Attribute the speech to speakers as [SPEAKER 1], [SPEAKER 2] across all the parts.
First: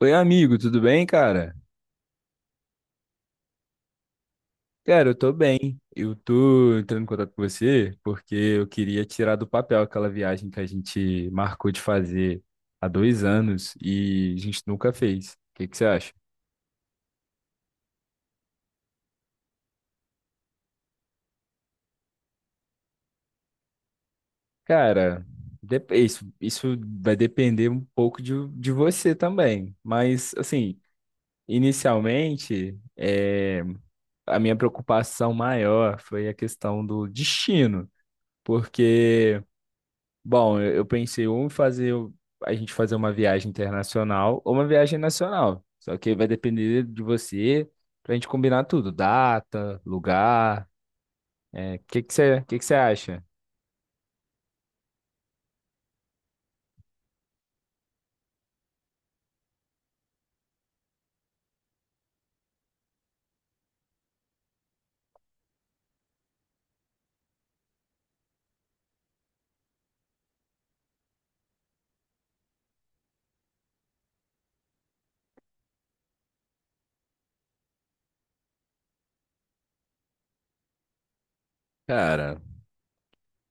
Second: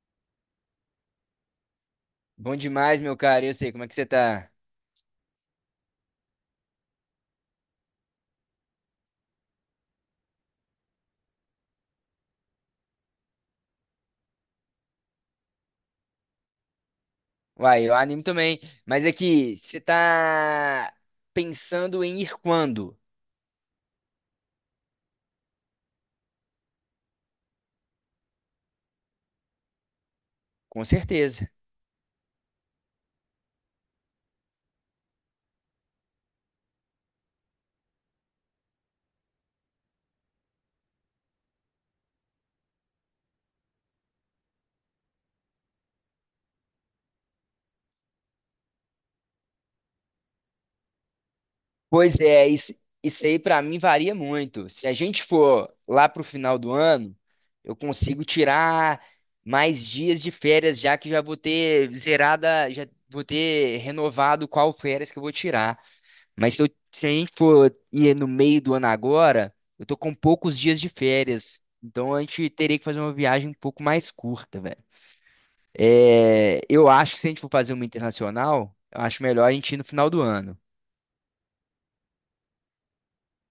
[SPEAKER 1] Oi, amigo, tudo bem, cara?
[SPEAKER 2] Bom demais, meu cara. Eu sei, como é que você tá?
[SPEAKER 1] Cara, eu tô bem. Eu tô entrando em contato com você porque eu queria tirar do papel aquela viagem que a gente marcou de fazer há dois anos e a gente nunca fez. O que que você acha?
[SPEAKER 2] Uai, eu animo também. Mas é que você tá pensando em ir quando?
[SPEAKER 1] Cara, isso vai depender um pouco de você também. Mas, assim,
[SPEAKER 2] Com certeza.
[SPEAKER 1] inicialmente, a minha preocupação maior foi a questão do destino. Porque bom, eu pensei ou em a gente fazer uma viagem internacional ou uma viagem nacional. Só que vai depender de você pra gente combinar tudo, data, lugar. O que que
[SPEAKER 2] Pois é,
[SPEAKER 1] você
[SPEAKER 2] isso,
[SPEAKER 1] acha?
[SPEAKER 2] isso aí pra mim varia muito. Se a gente for lá pro final do ano, eu consigo tirar mais dias de férias, já que já vou ter zerada, já vou ter renovado qual férias que eu vou tirar. Mas se a gente for ir no meio do ano agora, eu tô com poucos dias de férias. Então a gente teria que fazer uma viagem um pouco mais curta, velho. É, eu acho que se a gente for fazer uma internacional, eu acho melhor a gente ir no final do ano.
[SPEAKER 1] Cara,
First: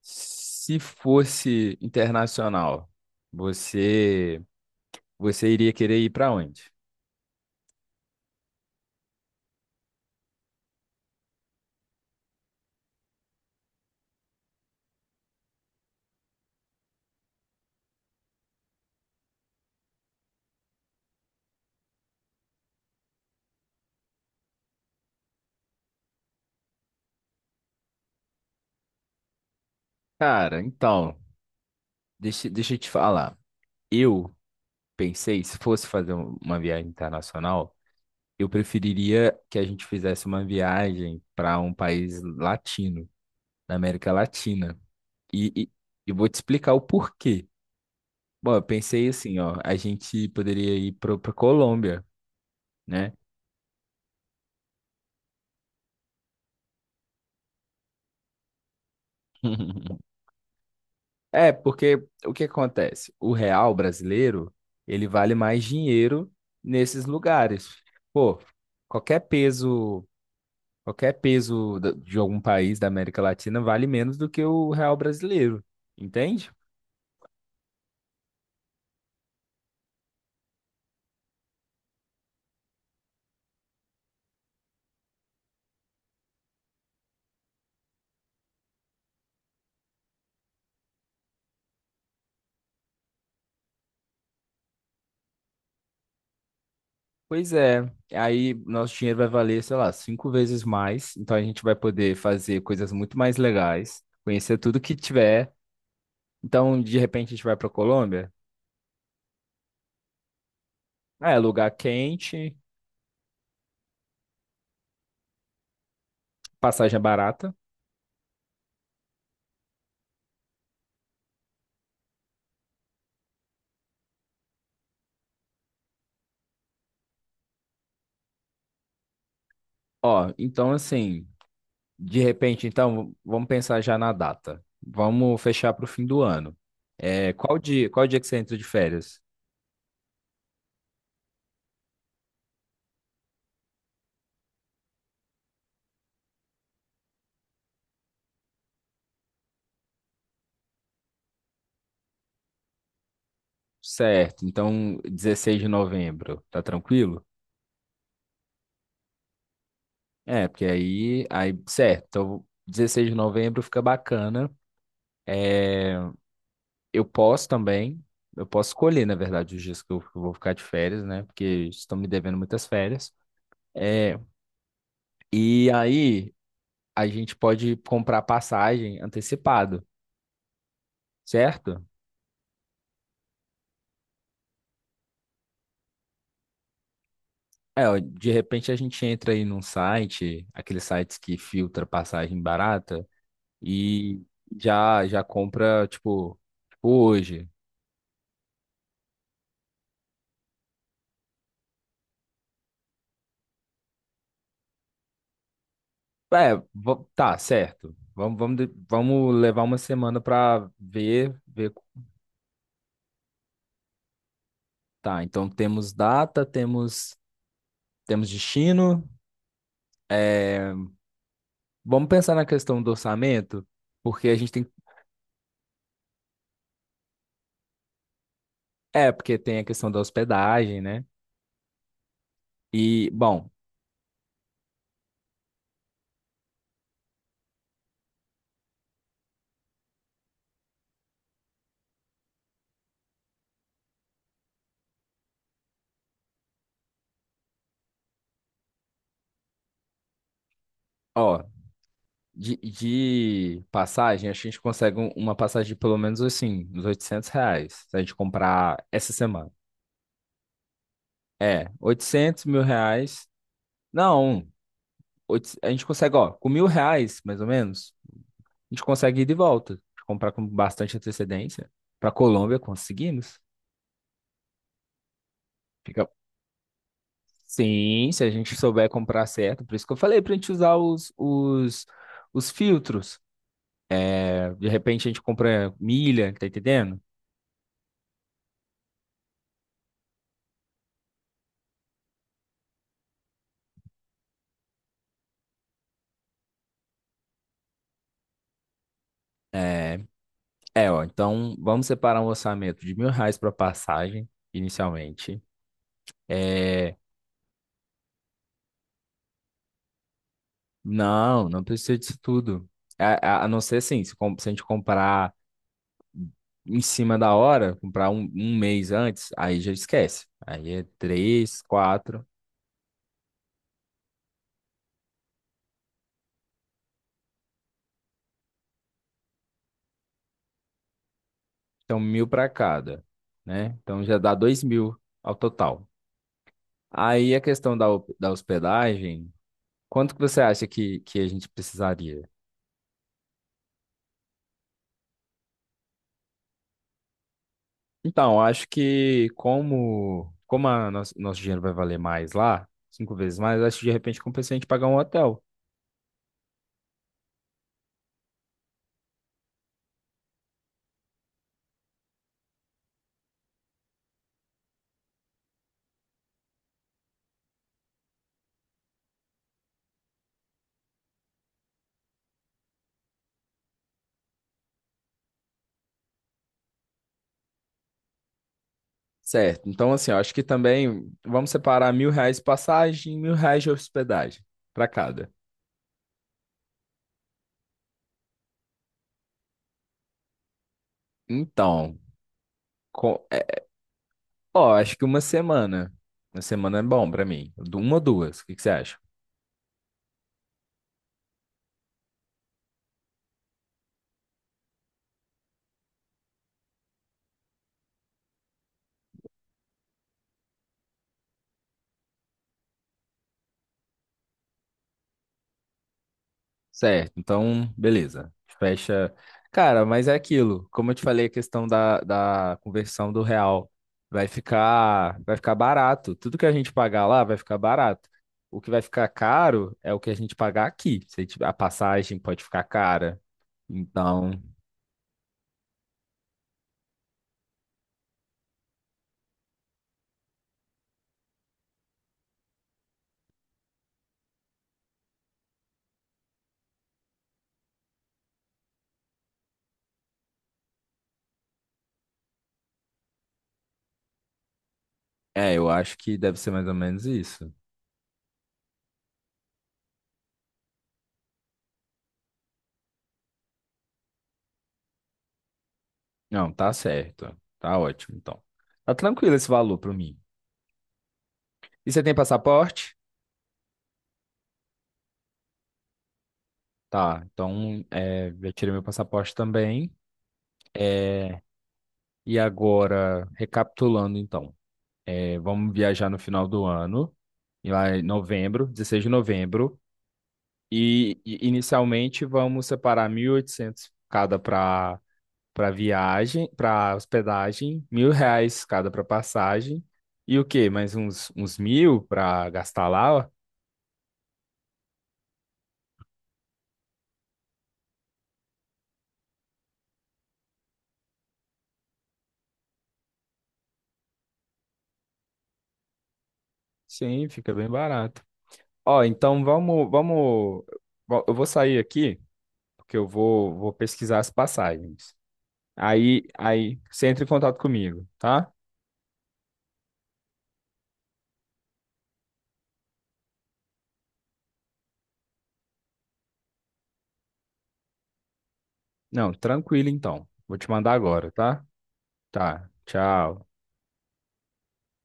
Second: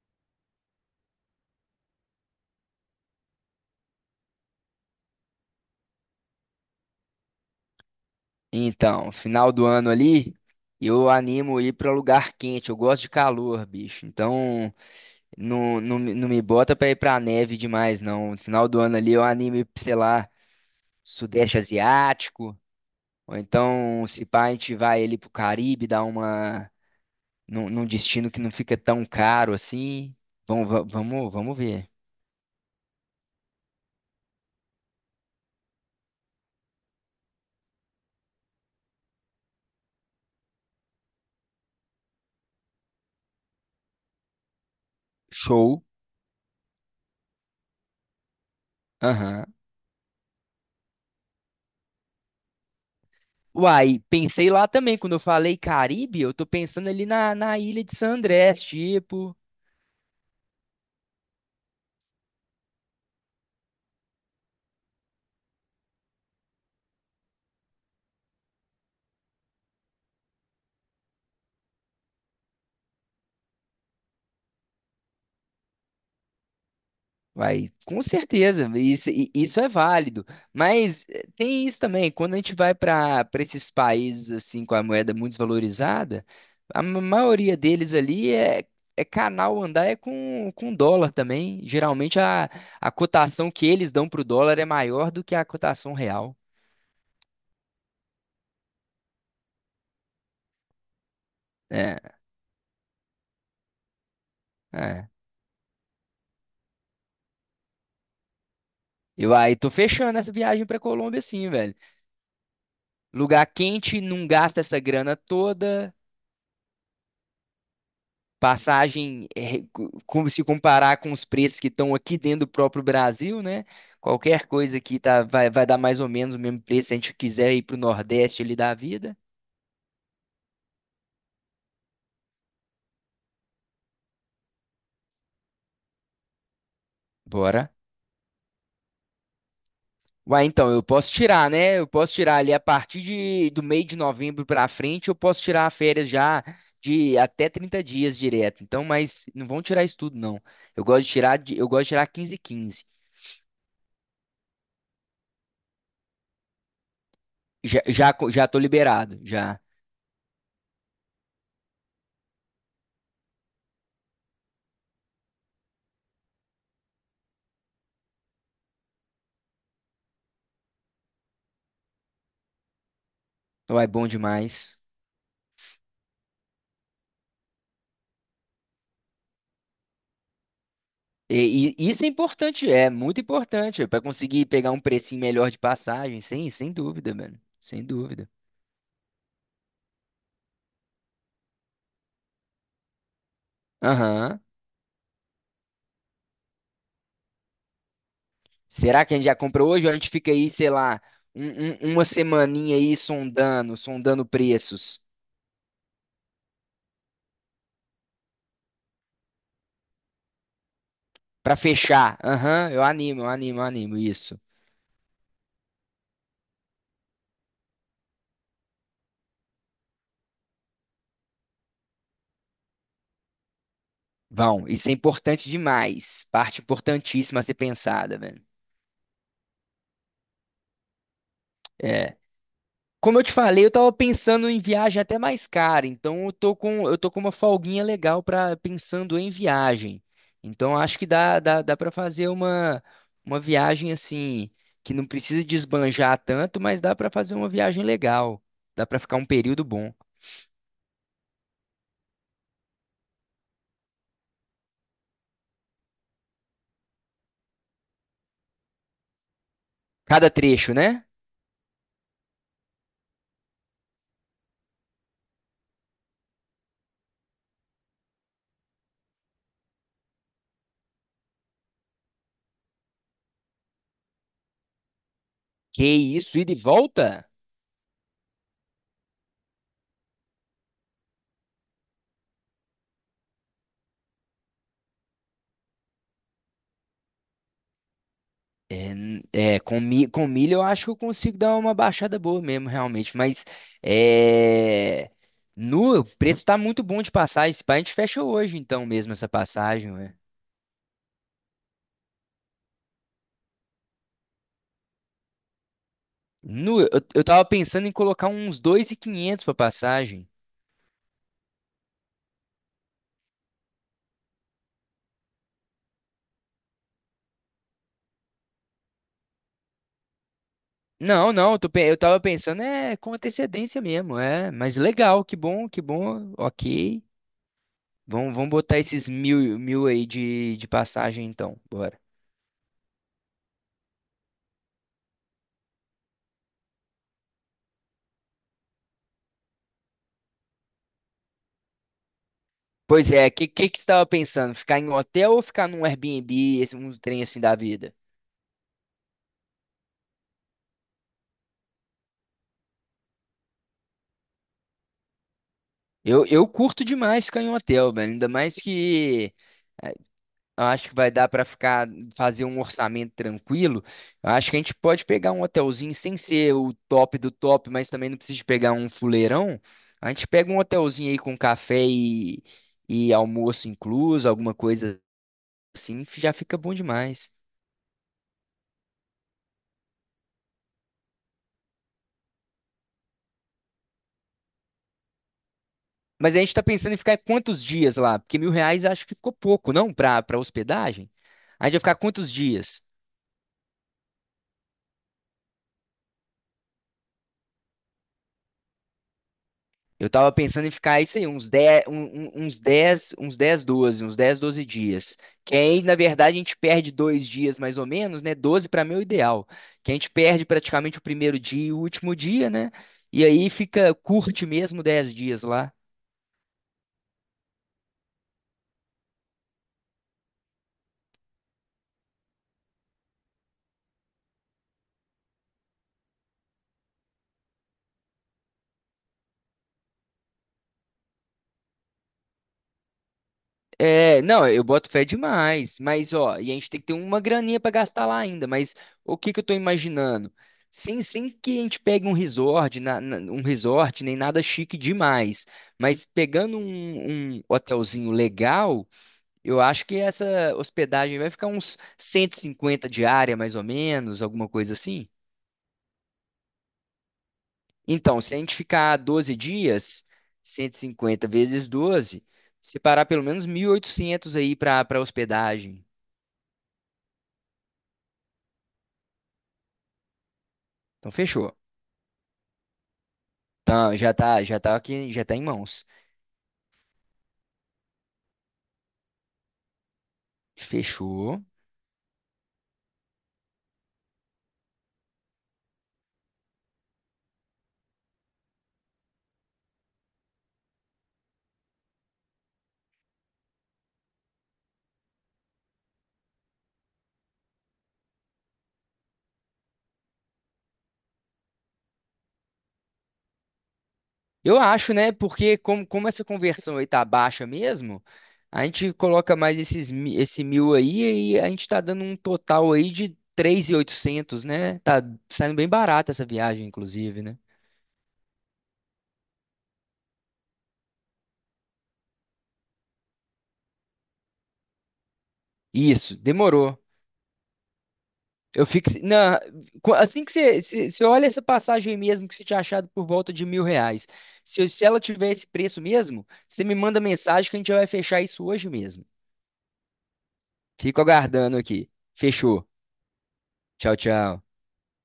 [SPEAKER 1] se fosse internacional, você você iria querer ir pra onde?
[SPEAKER 2] Então, final do ano ali, eu animo ir pra lugar quente. Eu gosto de calor, bicho. Então, não, não, me não me bota pra ir pra neve demais, não. No final do ano ali, eu animo ir, pra, sei lá, Sudeste Asiático. Ou então, se pá, a gente vai ali pro Caribe, dar uma num destino que não fica tão caro assim.
[SPEAKER 1] Cara,
[SPEAKER 2] Vamos, va-
[SPEAKER 1] então,
[SPEAKER 2] vamos, vamos ver.
[SPEAKER 1] deixa eu te falar. Eu pensei, se fosse fazer uma viagem internacional, eu preferiria que a gente fizesse uma viagem para um país latino, da América Latina. E
[SPEAKER 2] Show.
[SPEAKER 1] eu vou te explicar o porquê. Bom, eu pensei assim,
[SPEAKER 2] Aham.
[SPEAKER 1] ó, a gente poderia ir para a Colômbia, né?
[SPEAKER 2] Uai, pensei lá também, quando eu falei Caribe, eu tô pensando ali na ilha de San Andrés, tipo.
[SPEAKER 1] É, porque o que acontece? O real brasileiro, ele vale mais dinheiro nesses lugares. Pô, qualquer peso, qualquer peso de algum país da América Latina vale menos do que o real brasileiro, entende?
[SPEAKER 2] Vai, com certeza, isso é válido. Mas tem isso também, quando a gente vai para esses países assim com a moeda muito desvalorizada, a maioria deles ali é canal andar é com dólar também. Geralmente a cotação que eles dão para o dólar é maior do que a cotação real.
[SPEAKER 1] Pois é, aí nosso dinheiro vai valer, sei lá, cinco vezes mais. Então a gente vai
[SPEAKER 2] É,
[SPEAKER 1] poder fazer coisas muito mais legais, conhecer tudo que
[SPEAKER 2] é.
[SPEAKER 1] tiver. Então, de repente, a gente vai para Colômbia.
[SPEAKER 2] Eu aí tô fechando essa viagem para Colômbia
[SPEAKER 1] Ah, é,
[SPEAKER 2] assim,
[SPEAKER 1] lugar
[SPEAKER 2] velho.
[SPEAKER 1] quente,
[SPEAKER 2] Lugar quente, não gasta essa grana toda.
[SPEAKER 1] passagem é barata.
[SPEAKER 2] Passagem, é, como se comparar com os preços que estão aqui dentro do próprio Brasil, né? Qualquer coisa aqui tá, vai dar mais ou menos o mesmo preço se a gente quiser ir para o Nordeste ali da vida.
[SPEAKER 1] Ó, então assim, de repente, então, vamos pensar já na data. Vamos fechar para o fim do ano. É,
[SPEAKER 2] Bora.
[SPEAKER 1] qual dia que você entra de férias?
[SPEAKER 2] Uai, então, eu posso tirar, né? Eu posso tirar ali a partir do meio de novembro pra frente, eu posso tirar férias já de até 30 dias direto. Então, mas não vão tirar isso tudo, não. Eu gosto de tirar, de- eu gosto de tirar 15 e 15.
[SPEAKER 1] Certo, então 16 de novembro, tá tranquilo?
[SPEAKER 2] Já tô liberado, já.
[SPEAKER 1] É, porque certo, então 16 de novembro fica bacana. É, eu posso também, eu posso escolher, na verdade, os dias que eu vou ficar de férias, né? Porque estão me devendo muitas férias.
[SPEAKER 2] Então, é bom
[SPEAKER 1] É,
[SPEAKER 2] demais.
[SPEAKER 1] e aí a gente pode comprar passagem antecipado,
[SPEAKER 2] E,
[SPEAKER 1] certo?
[SPEAKER 2] e isso é importante, é muito importante para conseguir pegar um precinho melhor de passagem, sem dúvida, mano. Sem
[SPEAKER 1] É, ó,
[SPEAKER 2] dúvida.
[SPEAKER 1] de repente a gente entra aí num site, aqueles sites que filtra passagem barata, e
[SPEAKER 2] Aham.
[SPEAKER 1] já já compra, tipo, tipo hoje.
[SPEAKER 2] Será que a gente já comprou hoje ou a gente fica aí, sei lá, uma semaninha aí sondando preços
[SPEAKER 1] É, tá, certo. Vamos levar uma semana para ver,
[SPEAKER 2] para
[SPEAKER 1] ver.
[SPEAKER 2] fechar? Aham, eu animo isso.
[SPEAKER 1] Tá, então temos data, temos destino. É, vamos pensar na questão do orçamento, porque a gente tem.
[SPEAKER 2] Vão, isso é importante demais. Parte importantíssima a ser pensada, velho.
[SPEAKER 1] É, porque tem a questão da hospedagem, né?
[SPEAKER 2] É.
[SPEAKER 1] E
[SPEAKER 2] Como eu te
[SPEAKER 1] bom,
[SPEAKER 2] falei, eu tava pensando em viagem até mais cara, então eu tô com uma folguinha legal para pensando em viagem. Então acho que dá para fazer uma viagem assim, que não precisa desbanjar tanto, mas dá para fazer uma viagem legal. Dá para ficar um período bom.
[SPEAKER 1] ó, de passagem, acho que a gente consegue uma passagem de pelo menos assim, uns 800 reais, se a gente comprar essa semana.
[SPEAKER 2] Cada trecho, né?
[SPEAKER 1] É, 800 mil reais. Não. A gente consegue, ó, com mil reais, mais ou menos, a gente consegue ir de volta, comprar com bastante antecedência. Para Colômbia, conseguimos.
[SPEAKER 2] Que
[SPEAKER 1] Fica...
[SPEAKER 2] isso, ida e volta?
[SPEAKER 1] Sim, se a gente souber comprar certo. Por isso que eu falei para a gente usar os filtros. É, de repente a gente compra milha, tá entendendo?
[SPEAKER 2] É, com milho eu acho que eu consigo dar uma baixada boa mesmo, realmente. Mas é, nu, o preço tá muito bom de passagem. Se pá, a gente fecha hoje, então, mesmo essa passagem.
[SPEAKER 1] É,
[SPEAKER 2] Ué.
[SPEAKER 1] ó, então vamos separar um orçamento de mil reais para passagem, inicialmente.
[SPEAKER 2] Nu, eu,
[SPEAKER 1] É,
[SPEAKER 2] eu tava pensando em colocar uns 2.500 pra passagem.
[SPEAKER 1] não, não precisa disso tudo. A não ser assim, se se a gente comprar em cima da hora, comprar um mês antes, aí já esquece. Aí é
[SPEAKER 2] Não, não, eu,
[SPEAKER 1] três,
[SPEAKER 2] tô pe- eu tava
[SPEAKER 1] quatro,
[SPEAKER 2] pensando é com antecedência mesmo, é. Mas legal, que bom, ok. Vamos botar esses mil, mil aí de passagem, então. Bora.
[SPEAKER 1] então mil para cada, né? Então já dá dois mil ao total. Aí a questão da hospedagem, quanto que você acha que a gente precisaria?
[SPEAKER 2] Pois é, que que você estava pensando? Ficar em um hotel ou ficar num Airbnb, esse um trem assim da vida?
[SPEAKER 1] Então, eu acho que como a nosso dinheiro vai valer mais lá, cinco vezes mais, eu acho que de repente compensa a gente pagar um hotel.
[SPEAKER 2] Eu curto demais ficar em um hotel, velho. Ainda mais que eh, eu acho que vai dar para ficar fazer um orçamento tranquilo. Eu acho que a gente pode pegar um hotelzinho sem ser o top do top, mas também não precisa de pegar um fuleirão. A gente pega um hotelzinho aí com café e almoço incluso, alguma coisa assim, já fica bom demais.
[SPEAKER 1] Certo, então assim, eu acho que também vamos separar mil reais de passagem, mil reais de hospedagem para cada.
[SPEAKER 2] Mas a gente tá pensando em ficar quantos dias lá? Porque mil reais eu acho que ficou pouco, não? Pra hospedagem? A gente vai ficar
[SPEAKER 1] Então,
[SPEAKER 2] quantos dias?
[SPEAKER 1] co- é, ó, acho que uma semana. Uma semana é bom pra mim. Uma ou duas, o que que você acha?
[SPEAKER 2] Eu tava pensando em ficar isso aí, uns dez doze dias. Que aí, na verdade, a gente perde 2 dias mais ou menos, né? 12 pra mim é o ideal. Que a gente perde praticamente o primeiro dia e o último dia, né? E aí fica, curte mesmo 10 dias lá.
[SPEAKER 1] Certo, então, beleza. Fecha. Cara, mas é aquilo. Como eu te falei, a questão da conversão do real vai ficar barato. Tudo que a gente pagar lá vai ficar barato. O que vai ficar caro é o que a gente pagar aqui. Se a passagem pode ficar cara.
[SPEAKER 2] É,
[SPEAKER 1] Então,
[SPEAKER 2] não, eu boto fé demais, mas ó, e a gente tem que ter uma graninha pra gastar lá ainda, mas o que que eu tô imaginando? Sem que a gente pegue um resort, nem nada chique demais, mas pegando um hotelzinho legal, eu acho que essa hospedagem vai ficar uns 150 diária, mais ou menos, alguma coisa assim.
[SPEAKER 1] é, eu acho que deve ser mais ou menos isso.
[SPEAKER 2] Então, se a gente ficar 12 dias, 150 vezes 12, separar pelo menos 1.800 aí pra hospedagem.
[SPEAKER 1] Não, tá certo. Tá ótimo, então. Tá tranquilo esse valor pra mim.
[SPEAKER 2] Então fechou.
[SPEAKER 1] E você tem passaporte?
[SPEAKER 2] Então já tá aqui, já tá em mãos.
[SPEAKER 1] Tá, então é, já tirei meu passaporte também. É,
[SPEAKER 2] Fechou.
[SPEAKER 1] e agora, recapitulando então, é, vamos viajar no final do ano, e lá em novembro, 16 de novembro, e inicialmente vamos separar 1.800 cada para para viagem, para hospedagem, mil reais cada para passagem, e o quê? Mais uns, uns mil para gastar lá? Ó.
[SPEAKER 2] Eu acho, né? Porque como essa conversão aí tá baixa mesmo, a gente coloca mais esse mil aí e a gente tá dando um total aí de 3.800, né? Tá saindo bem barata essa viagem, inclusive,
[SPEAKER 1] Sim,
[SPEAKER 2] né?
[SPEAKER 1] fica bem barato. Ó, então vamos, vamos. Eu vou sair aqui, porque eu vou, vou pesquisar as passagens.
[SPEAKER 2] Isso, demorou.
[SPEAKER 1] Você entra em contato comigo, tá?
[SPEAKER 2] Eu fico. Assim que você olha essa passagem aí mesmo que você tinha achado por volta de mil reais. Se ela tiver esse preço mesmo, você me manda mensagem que a gente já vai fechar isso hoje mesmo.
[SPEAKER 1] Não, tranquilo então. Vou te mandar
[SPEAKER 2] Fico
[SPEAKER 1] agora,
[SPEAKER 2] aguardando
[SPEAKER 1] tá?
[SPEAKER 2] aqui. Fechou.
[SPEAKER 1] Tá. Tchau.
[SPEAKER 2] Tchau, tchau.